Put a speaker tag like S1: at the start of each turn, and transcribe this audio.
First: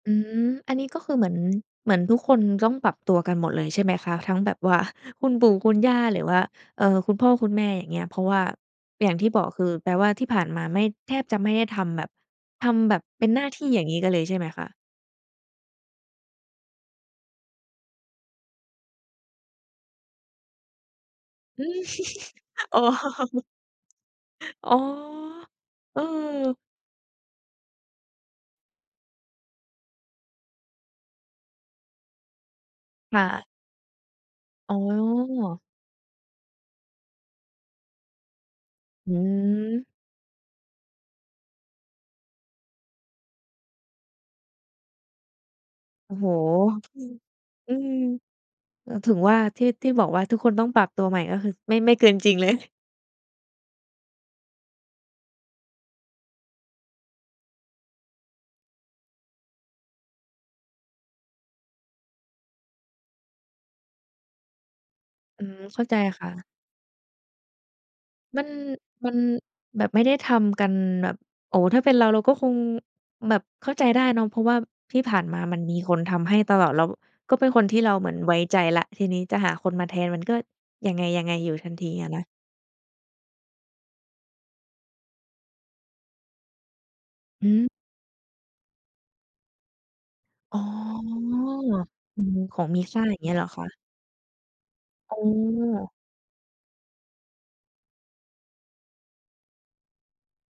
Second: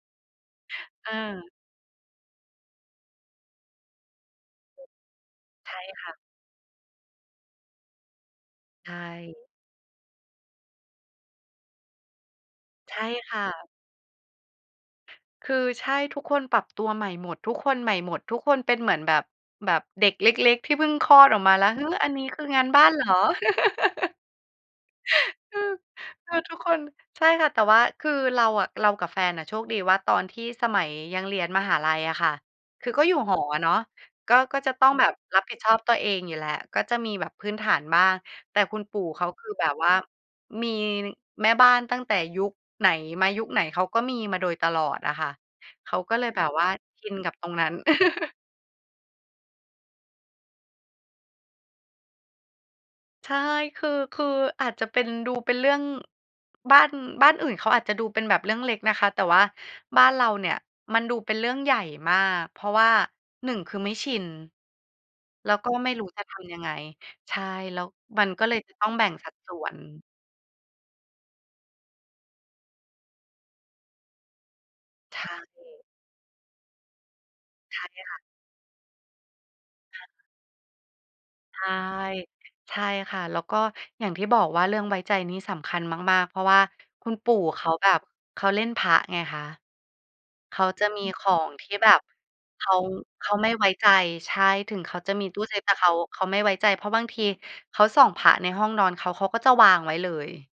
S1: อืม อันนี้ก็ค
S2: เ
S1: ือเหมือน
S2: ออ
S1: เหมือนทุกคนจะต้องปรับตัวกันหมดเลย ใช่ไหมคะ? ทั้งแบบว่าคุณปู่ค
S2: ใ
S1: ุ
S2: ช
S1: ณ
S2: ่
S1: ย่า
S2: ค่
S1: ห
S2: ะ
S1: รือว่า เอ่อ คุณพ่อคุณแม่อย่างเงี้ย เพราะว่า
S2: ใช
S1: อย่างที่บ
S2: ่
S1: อกคือ แปลว่าที่ผ่านมาไม่ แทบจะไม่ได้ทำแบบ ทำ
S2: ใ
S1: แบ
S2: ช
S1: บ
S2: ่
S1: เป็น
S2: ค
S1: ห
S2: ่
S1: น้าท
S2: ะ
S1: ี่ อย่างงี้กันเลย ใช่ไหมคะ?
S2: คือ ใช่ ทุกคนปรับตัวใหม่หมด ทุกคนใหม่หมด ทุกคนเป็นเหมือนแบบ แบบเด็กเล็ก ๆ ที่เพิ่งคลอดออกมา
S1: อ
S2: แล
S1: ื
S2: ้ว
S1: ม
S2: หือ อันนี้คืองาน
S1: อ
S2: บ
S1: ๋อ
S2: ้านเหรอ
S1: อ๋อ
S2: อือ
S1: เออ
S2: คือทุกคน ใช่ค่ะ แต่ว่าคือเราอะ เรากับแฟนน่ะโชคดีว่า ตอนที่สมัยยังเรียนมหาลัยอะค่ะ คือก็อยู
S1: ค
S2: ่
S1: ่
S2: หอ
S1: ะ
S2: อะเนาะ ก็ ก็จะ
S1: อ๋อ
S2: ต้องแบบรับผิดชอบตัวเองอยู่แล้ว ก็จะมีแบบพื้นฐานบ้าง แต่คุณปู่
S1: อ
S2: เขา คือแบบ
S1: ืม
S2: ว่ามีแม่บ้านตั้งแต่ยุคไหนมายุคไหน เขาก็มีมาโดยตลอดอะค่ะ เขา
S1: โอ
S2: ก็
S1: ้
S2: เล
S1: โฮ
S2: ยแบบว่า
S1: อื
S2: ช
S1: ม
S2: ินกับตรงนั้
S1: อ
S2: น
S1: ือ เอ่อ ถึงว่า ที่ ที่บอกว่าทุกคนต้องปรับตัวใหม่ ก็คือไม่ ไม่เกินจริง เลย
S2: ใช่ คือ คืออาจจะเป็น ดูเป็นเรื่อง บ้าน บ้านอื่น เขาอาจจะดูเป็นแบบเรื่องเล็กนะคะ แต่ว่าบ้านเราเนี่ย มันดูเป็นเรื่องใหญ่มาก เพราะว่า 1 คือไม่ชิน
S1: อื
S2: แล้ว
S1: ม
S2: ก็
S1: เข้า
S2: ไม่
S1: ใจ
S2: รู้จ
S1: ค
S2: ะ
S1: ่
S2: ท
S1: ะ
S2: ำยังไง ใช่ แล้วมัน
S1: ม
S2: ก
S1: ั
S2: ็
S1: น
S2: เลยจะต้องแบ่
S1: มั
S2: ง
S1: น
S2: สัดส่วน
S1: แบบ ไม่ได้ทำกันแบบ โอ้ ถ้าเป็นเรา เราก็คงแบบเข้าใจได้เนาะ เพราะว่าที่ผ
S2: ใช
S1: ่าน
S2: ่
S1: มา มันมีคนทำให้ตลอด แล้วก็เป็นคนท
S2: ใช
S1: ี่
S2: ่
S1: เราเหม
S2: ค
S1: ือ
S2: ่
S1: น
S2: ะ
S1: ไว้ใจแล้ว ทีนี้จะหาคนมาแท
S2: อา
S1: น มันก็ยังไง ๆ อยู
S2: ใ
S1: ่
S2: ช
S1: ท
S2: ่
S1: ันทีอะนะ
S2: ใช่ค่ะ แล้วก็อย่างที่บอกว่า เรื่องไว้ใจนี่สำคัญมาก ๆ เพราะว่าคุณปู่
S1: อื
S2: เขา
S1: ม
S2: แบบเขาเล่นพระไงคะ เข
S1: อ๋อ
S2: าจะมีของที่แบบ
S1: อืม ข
S2: เข
S1: อง
S2: า
S1: มีค่า อย่าง
S2: เข
S1: เงี้
S2: า
S1: ยเหร
S2: ไม
S1: อ
S2: ่
S1: ค
S2: ไว
S1: ะ?
S2: ้ใจ ใช่ ถึงเขาจะ
S1: อ้
S2: มีตู้เซฟ แต่เข
S1: อ
S2: า เขาไม่ไว้ใจ เพราะบางทีเขาส่องพระในห้องนอนเขา เขาก็จะวางไว้เลย